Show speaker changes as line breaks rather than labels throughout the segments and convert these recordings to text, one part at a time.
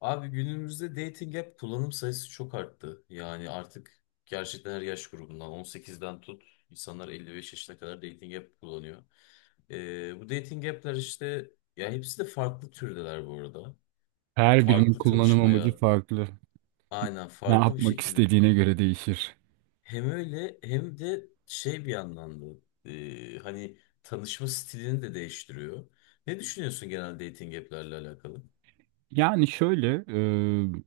Abi günümüzde dating app kullanım sayısı çok arttı. Yani artık gerçekten her yaş grubundan 18'den tut insanlar 55 yaşına kadar dating app kullanıyor. Bu dating app'ler işte ya hepsi de farklı türdeler bu arada.
Her birinin
Farklı
kullanım amacı
tanışmaya
farklı.
aynen
Ne
farklı bir
yapmak
şekilde
istediğine göre değişir.
hem öyle hem de şey bir yandan da hani tanışma stilini de değiştiriyor. Ne düşünüyorsun genel dating app'lerle alakalı?
Yani şöyle,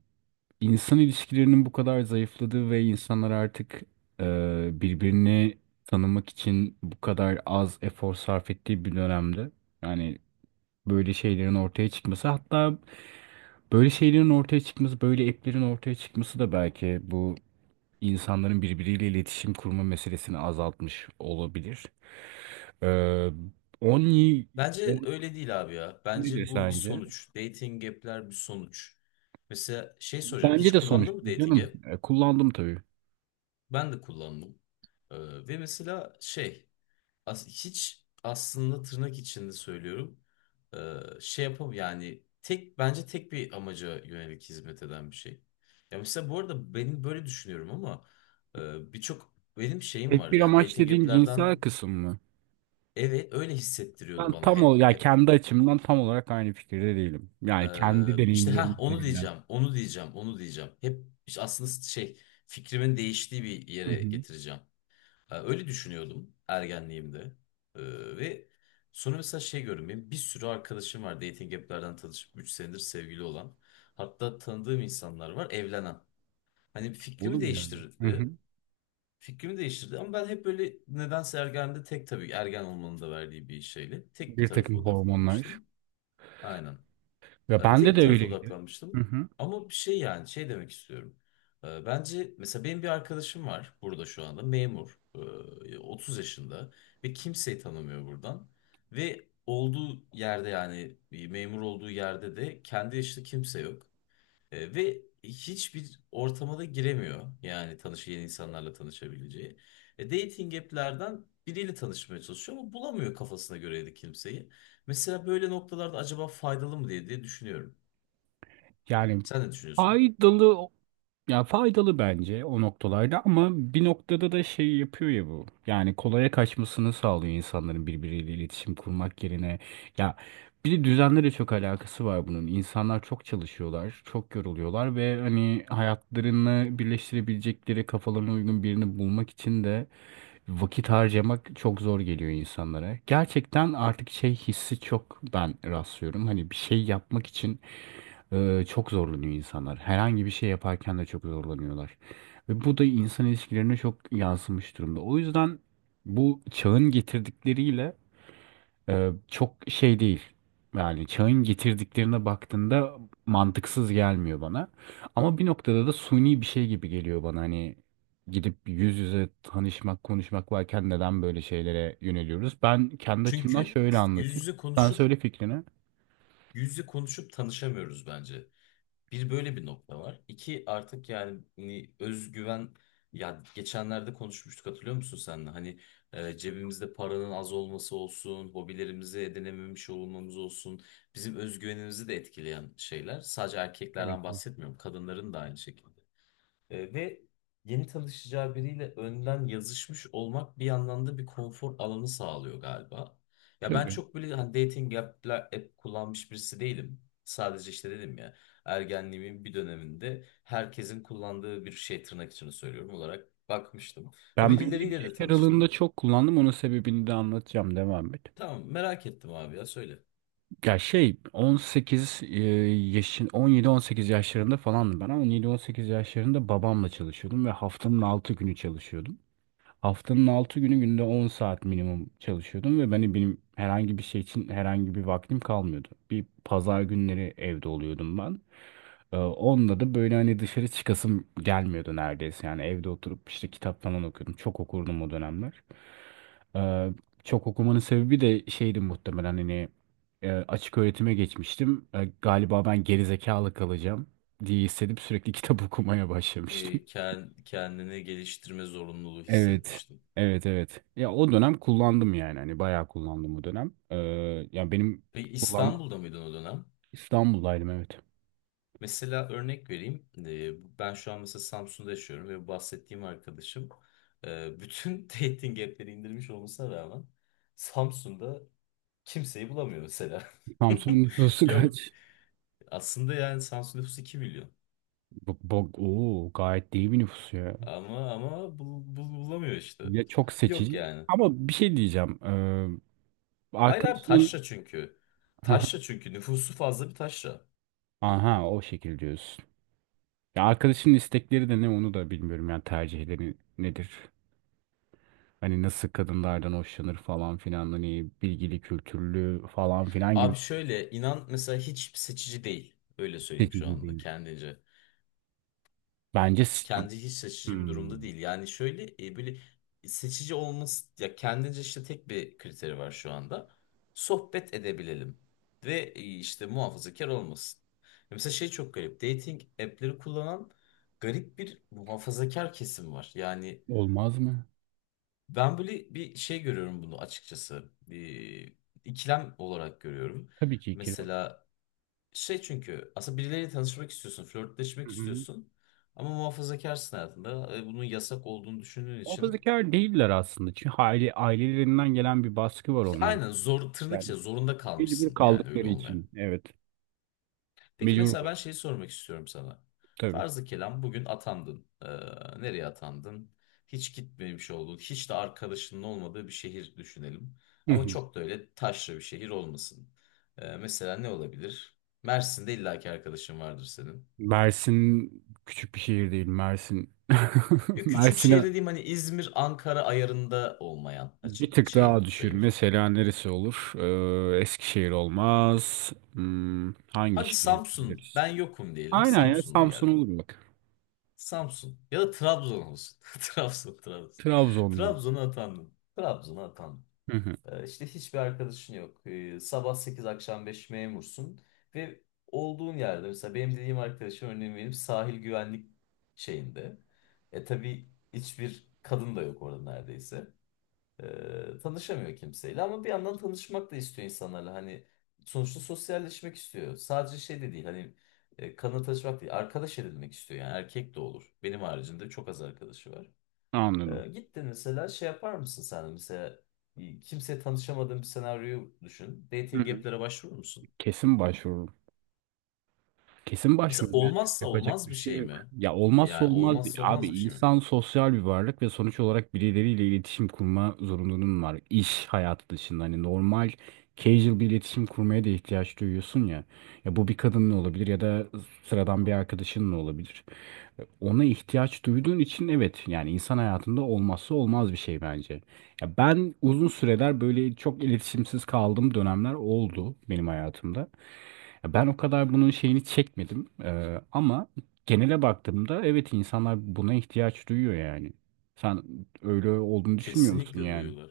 insan ilişkilerinin bu kadar zayıfladığı ve insanlar artık e, birbirini tanımak için bu kadar az efor sarf ettiği bir dönemde. Yani böyle şeylerin ortaya çıkması, hatta böyle şeylerin ortaya çıkması, böyle app'lerin ortaya çıkması da belki bu insanların birbiriyle iletişim kurma meselesini azaltmış olabilir. E, 10.
Bence öyle değil abi ya.
Nedir
Bence bu bir
sence?
sonuç. Dating app'ler bir sonuç. Mesela şey soracağım.
Bence
Hiç
de
kullandın mı
sonuçlu
dating
canım.
app?
Kullandım tabii.
Ben de kullandım. Ve mesela şey hiç aslında tırnak içinde söylüyorum. Şey yapam yani tek bence tek bir amaca yönelik hizmet eden bir şey. Ya mesela bu arada benim böyle düşünüyorum ama birçok benim şeyim
Tek
var
bir
yani
amaç
dating
dediğin cinsel
app'lerden
kısım mı?
evet öyle hissettiriyordu
Ben
bana
tam
hep
ol ya
hep.
kendi açımdan tam olarak aynı fikirde değilim. Yani kendi
İşte ha
deneyimlerim
onu
üzerinden.
diyeceğim, onu diyeceğim, onu diyeceğim. Hep işte aslında şey fikrimin değiştiği bir
Hı
yere
hı.
getireceğim. Öyle düşünüyordum ergenliğimde. Ve sonra mesela şey gördüm. Benim bir sürü arkadaşım var dating app'lerden tanışıp 3 senedir sevgili olan. Hatta tanıdığım insanlar var evlenen. Hani fikrimi
Olur yani. Hı hı.
değiştirdi. Fikrimi değiştirdi ama ben hep böyle nedense ergenliğimde tek tabii ergen olmanın da verdiği bir şeyle tek bir
Bir
tarafa
takım hormonlar.
odaklanmıştım. Aynen.
Ve
Tek
bende
bir
de
tarafa
öyleydi. Hı
odaklanmıştım.
hı.
Ama bir şey yani şey demek istiyorum. Bence mesela benim bir arkadaşım var burada şu anda memur. 30 yaşında ve kimseyi tanımıyor buradan. Ve olduğu yerde yani bir memur olduğu yerde de kendi yaşında kimse yok. Ve hiçbir ortama da giremiyor. Yani yeni insanlarla tanışabileceği. Dating app'lerden biriyle tanışmaya çalışıyor ama bulamıyor kafasına göre de kimseyi. Mesela böyle noktalarda acaba faydalı mı diye düşünüyorum.
Yani
Sen ne düşünüyorsun?
faydalı Ya faydalı bence o noktalarda ama bir noktada da şey yapıyor ya bu. Yani kolaya kaçmasını sağlıyor insanların birbiriyle iletişim kurmak yerine. Ya bir de düzenle de çok alakası var bunun. İnsanlar çok çalışıyorlar, çok yoruluyorlar ve hani hayatlarını birleştirebilecekleri kafalarına uygun birini bulmak için de vakit harcamak çok zor geliyor insanlara. Gerçekten artık şey hissi çok ben rastlıyorum. Hani bir şey yapmak için çok zorlanıyor insanlar. Herhangi bir şey yaparken de çok zorlanıyorlar. Ve bu da insan ilişkilerine çok yansımış durumda. O yüzden bu çağın getirdikleriyle çok şey değil. Yani çağın getirdiklerine baktığında mantıksız gelmiyor bana. Ama bir noktada da suni bir şey gibi geliyor bana. Hani gidip yüz yüze tanışmak, konuşmak varken neden böyle şeylere yöneliyoruz? Ben kendi açımdan
Çünkü
şöyle
yüz
anlatayım.
yüze
Sen
konuşup
söyle fikrini.
yüz yüze konuşup tanışamıyoruz bence. Bir böyle bir nokta var. İki artık yani hani özgüven ya geçenlerde konuşmuştuk hatırlıyor musun senle? Hani cebimizde paranın az olması olsun, hobilerimizi edinememiş olmamız olsun, bizim özgüvenimizi de etkileyen şeyler. Sadece
Tabii
erkeklerden
ki.
bahsetmiyorum, kadınların da aynı şekilde. Ve yeni tanışacağı biriyle önden yazışmış olmak bir yandan da bir konfor alanı sağlıyor galiba. Ya ben
Tabii.
çok böyle hani dating app kullanmış birisi değilim. Sadece işte dedim ya ergenliğimin bir döneminde herkesin kullandığı bir şey tırnak içinde söylüyorum olarak bakmıştım. Ha
Ben belli bir
birileriyle de
yaş aralığında
tanıştım.
çok kullandım. Onun sebebini de anlatacağım. Devam et.
Tamam merak ettim abi ya söyle.
Ya şey 18 yaşın 17-18 yaşlarında falandım ben ama 17-18 yaşlarında babamla çalışıyordum ve haftanın 6 günü çalışıyordum. Haftanın 6 günü günde 10 saat minimum çalışıyordum ve benim herhangi bir şey için herhangi bir vaktim kalmıyordu. Bir pazar günleri evde oluyordum ben. Onda da böyle hani dışarı çıkasım gelmiyordu neredeyse. Yani evde oturup işte kitap falan okuyordum. Çok okurdum o dönemler. Ee, çok okumanın sebebi de şeydi muhtemelen hani açık öğretime geçmiştim. E, galiba ben gerizekalı kalacağım diye hissedip sürekli kitap okumaya başlamıştım.
Kendini geliştirme zorunluluğu
Evet.
hissetmiştim.
Evet, evet. Ya o dönem kullandım yani. Hani bayağı kullandım o dönem. Ya benim
Peki
kullandım.
İstanbul'da mıydın o dönem?
İstanbul'daydım, evet.
Mesela örnek vereyim. Ben şu an mesela Samsun'da yaşıyorum ve bahsettiğim arkadaşım bütün dating app'leri indirmiş olmasına rağmen Samsun'da kimseyi bulamıyor mesela.
Samsun'un nüfusu
Yok
kaç?
aslında yani Samsun nüfusu 2 milyon.
Bak, bak, oo, gayet iyi bir nüfus ya.
Ama bulamıyor işte.
Ya çok
Yok
seçici,
yani.
ama bir şey diyeceğim.
Hayır abi
Arkadaşının
taşra çünkü. Taşra çünkü nüfusu fazla bir taşra.
aha, o şekil diyorsun. Ya arkadaşının istekleri de ne, onu da bilmiyorum. Yani tercihleri nedir? Hani nasıl kadınlardan hoşlanır falan filan, hani bilgili, kültürlü falan filan gibi
Abi şöyle inan mesela hiç seçici değil. Öyle söyleyeyim şu
seçici
anda
değil.
kendince.
Bence s-
Kendi hiç seçici bir durumda
Hmm.
değil. Yani şöyle böyle seçici olması ya kendince işte tek bir kriteri var şu anda. Sohbet edebilelim ve işte muhafazakar olmasın. Ya mesela şey çok garip. Dating app'leri kullanan garip bir muhafazakar kesim var. Yani
Olmaz mı?
ben böyle bir şey görüyorum bunu açıkçası. Bir ikilem olarak görüyorum.
Tabii ki kira.
Mesela şey çünkü aslında birileriyle tanışmak istiyorsun,
Hı
flörtleşmek
hı.
istiyorsun. Ama muhafazakarsın hayatında. Bunun yasak olduğunu düşündüğün için
Muhafazakar değiller aslında. Çünkü aile, ailelerinden gelen bir baskı var
işte
onlara.
aynen zor tırnak
Yani
içinde zorunda
mecbur
kalmışsın yani öyle
kaldıkları
olmaya.
için. Evet.
Peki
Mecbur
mesela ben
bırak-
şeyi sormak istiyorum sana.
Tabii.
Farzı kelam bugün atandın. Nereye atandın? Hiç gitmemiş olduğun, hiç de arkadaşının olmadığı bir şehir düşünelim.
Hı
Ama
hı.
çok da öyle taşra bir şehir olmasın. Mesela ne olabilir? Mersin'de illaki arkadaşın vardır senin.
Mersin küçük bir şehir değil. Mersin.
Ya küçük şehir
Mersin'e
dediğim hani İzmir, Ankara ayarında olmayan
bir
açık
tık
şey
daha düşür.
söylüyoruz.
Mesela neresi olur? Eskişehir olmaz. Hmm, hangi
Hadi
şehir
Samsun,
biliriz?
ben yokum diyelim.
Aynen, ya
Samsun'a
Samsun
geldim.
olur bak.
Samsun ya da Trabzon olsun. Trabzon, Trabzon.
Trabzon olur.
Trabzon'a atandım. Trabzon'a atandım.
Hı hı.
İşte hiçbir arkadaşın yok. Sabah 8 akşam 5 memursun. Ve olduğun yerde mesela benim dediğim arkadaşım örneğin benim sahil güvenlik şeyinde. E tabii hiçbir kadın da yok orada neredeyse. Tanışamıyor kimseyle ama bir yandan tanışmak da istiyor insanlarla hani sonuçta sosyalleşmek istiyor sadece şey de değil hani kanla tanışmak değil arkadaş edinmek istiyor yani erkek de olur benim haricinde çok az arkadaşı var
Anladım.
gittin mesela şey yapar mısın sen de? Mesela kimseye tanışamadığın bir senaryoyu düşün
Hı
dating
hı.
app'lere başvurur musun
Kesin başvururum. Kesin
mesela
başvururum. Yani
olmazsa
yapacak
olmaz
bir
bir
şey
şey
yok.
mi
Ya olmazsa
yani
olmaz
olmazsa
bir, abi
olmaz bir şey mi
insan sosyal bir varlık ve sonuç olarak birileriyle iletişim kurma zorunluluğun var. İş hayatı dışında hani normal casual bir iletişim kurmaya da ihtiyaç duyuyorsun ya. Ya bu bir kadınla olabilir ya da sıradan bir arkadaşınla olabilir. Ona ihtiyaç duyduğun için evet, yani insan hayatında olmazsa olmaz bir şey bence. Ya ben uzun süreler böyle çok iletişimsiz kaldığım dönemler oldu benim hayatımda. Ya ben o kadar bunun şeyini çekmedim. Ama genele baktığımda evet, insanlar buna ihtiyaç duyuyor yani. Sen öyle olduğunu düşünmüyor musun
Kesinlikle
yani?
duyuyorlar.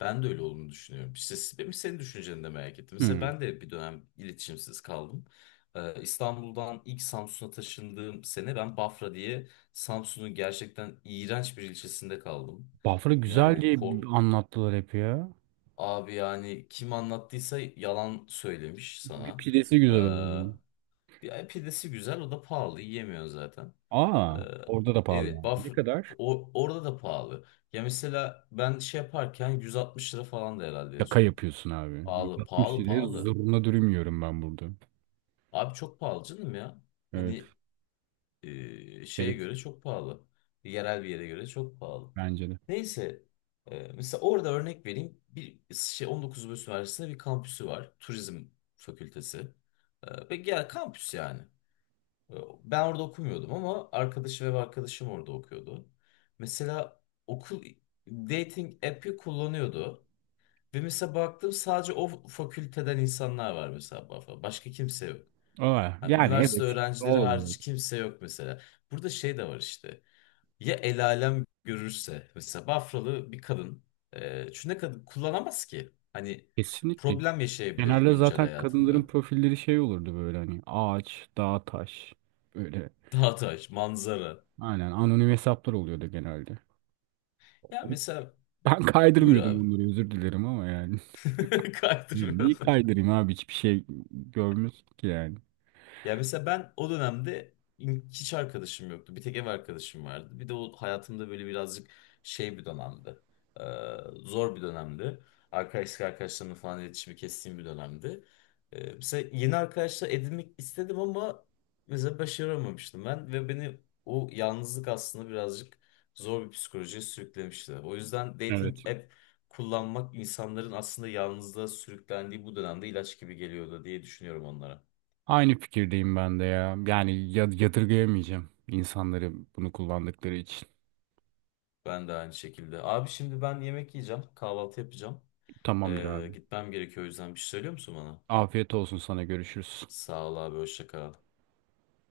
Ben de öyle olduğunu düşünüyorum. İşte benim senin düşünceni de merak ettim. Mesela
Hmm.
ben de bir dönem iletişimsiz kaldım. İstanbul'dan ilk Samsun'a taşındığım sene ben Bafra diye Samsun'un gerçekten iğrenç bir ilçesinde kaldım.
Bafra
Yani
güzel diye anlattılar hep ya.
abi yani kim anlattıysa yalan söylemiş
Bir
sana.
pidesi güzel oluyor.
Ee, bir pidesi güzel o da pahalı yiyemiyor zaten. Ee,
Aa, orada da pahalı
evet,
yani. Ne
Bafra
kadar?
orada da pahalı. Ya mesela ben şey yaparken 160 lira falan da herhalde en
Şaka
son.
yapıyorsun abi.
Pahalı,
160
pahalı,
liraya
pahalı.
zurna dürüm yiyorum ben burada.
Abi çok pahalı canım ya.
Evet.
Hani şeye göre
Gereksiz
çok pahalı. Yerel bir yere göre çok pahalı.
bence de.
Neyse, mesela orada örnek vereyim. Bir şey 19 Mayıs Üniversitesi'nde bir kampüsü var. Turizm fakültesi. Ve gel kampüs yani. Ee, Ben orada okumuyordum ama arkadaşım orada okuyordu. Mesela okul dating app'i kullanıyordu. Ve mesela baktım sadece o fakülteden insanlar var mesela. Başka kimse yok.
Aa,
Ha,
yani
üniversite
evet. Doğal
öğrencileri hariç
olarak.
kimse yok mesela. Burada şey de var işte. Ya el alem görürse. Mesela Bafralı bir kadın. Çünkü ne kadın kullanamaz ki. Hani
Kesinlikle.
problem yaşayabilir
Genelde
güncel
zaten kadınların
hayatında.
profilleri şey olurdu, böyle hani ağaç, dağ, taş böyle.
Dağtaş, manzara.
Aynen, anonim hesaplar oluyordu genelde.
Ya mesela
Ben
buyur
kaydırmıyordum
abi.
bunları, özür dilerim ama yani.
Kaydırmıyor.
Niye kaydırayım abi, hiçbir şey görmüyorsun ki yani.
Ya mesela ben o dönemde hiç arkadaşım yoktu. Bir tek ev arkadaşım vardı. Bir de o hayatımda böyle birazcık şey bir dönemdi. Ee, zor bir dönemdi. Arkadaşlarımla falan iletişimi kestiğim bir dönemdi. Mesela yeni arkadaşlar edinmek istedim ama mesela başaramamıştım ben. Ve beni o yalnızlık aslında birazcık zor bir psikolojiye sürüklemişti. O yüzden
Evet.
dating app kullanmak insanların aslında yalnızlığa sürüklendiği bu dönemde ilaç gibi geliyordu diye düşünüyorum onlara.
Aynı fikirdeyim ben de ya. Yani yadırgayamayacağım insanları bunu kullandıkları için.
Ben de aynı şekilde. Abi şimdi ben yemek yiyeceğim. Kahvaltı yapacağım.
Tamamdır abi.
Gitmem gerekiyor o yüzden bir şey söylüyor musun bana?
Afiyet olsun sana, görüşürüz.
Sağ ol abi hoşça kal.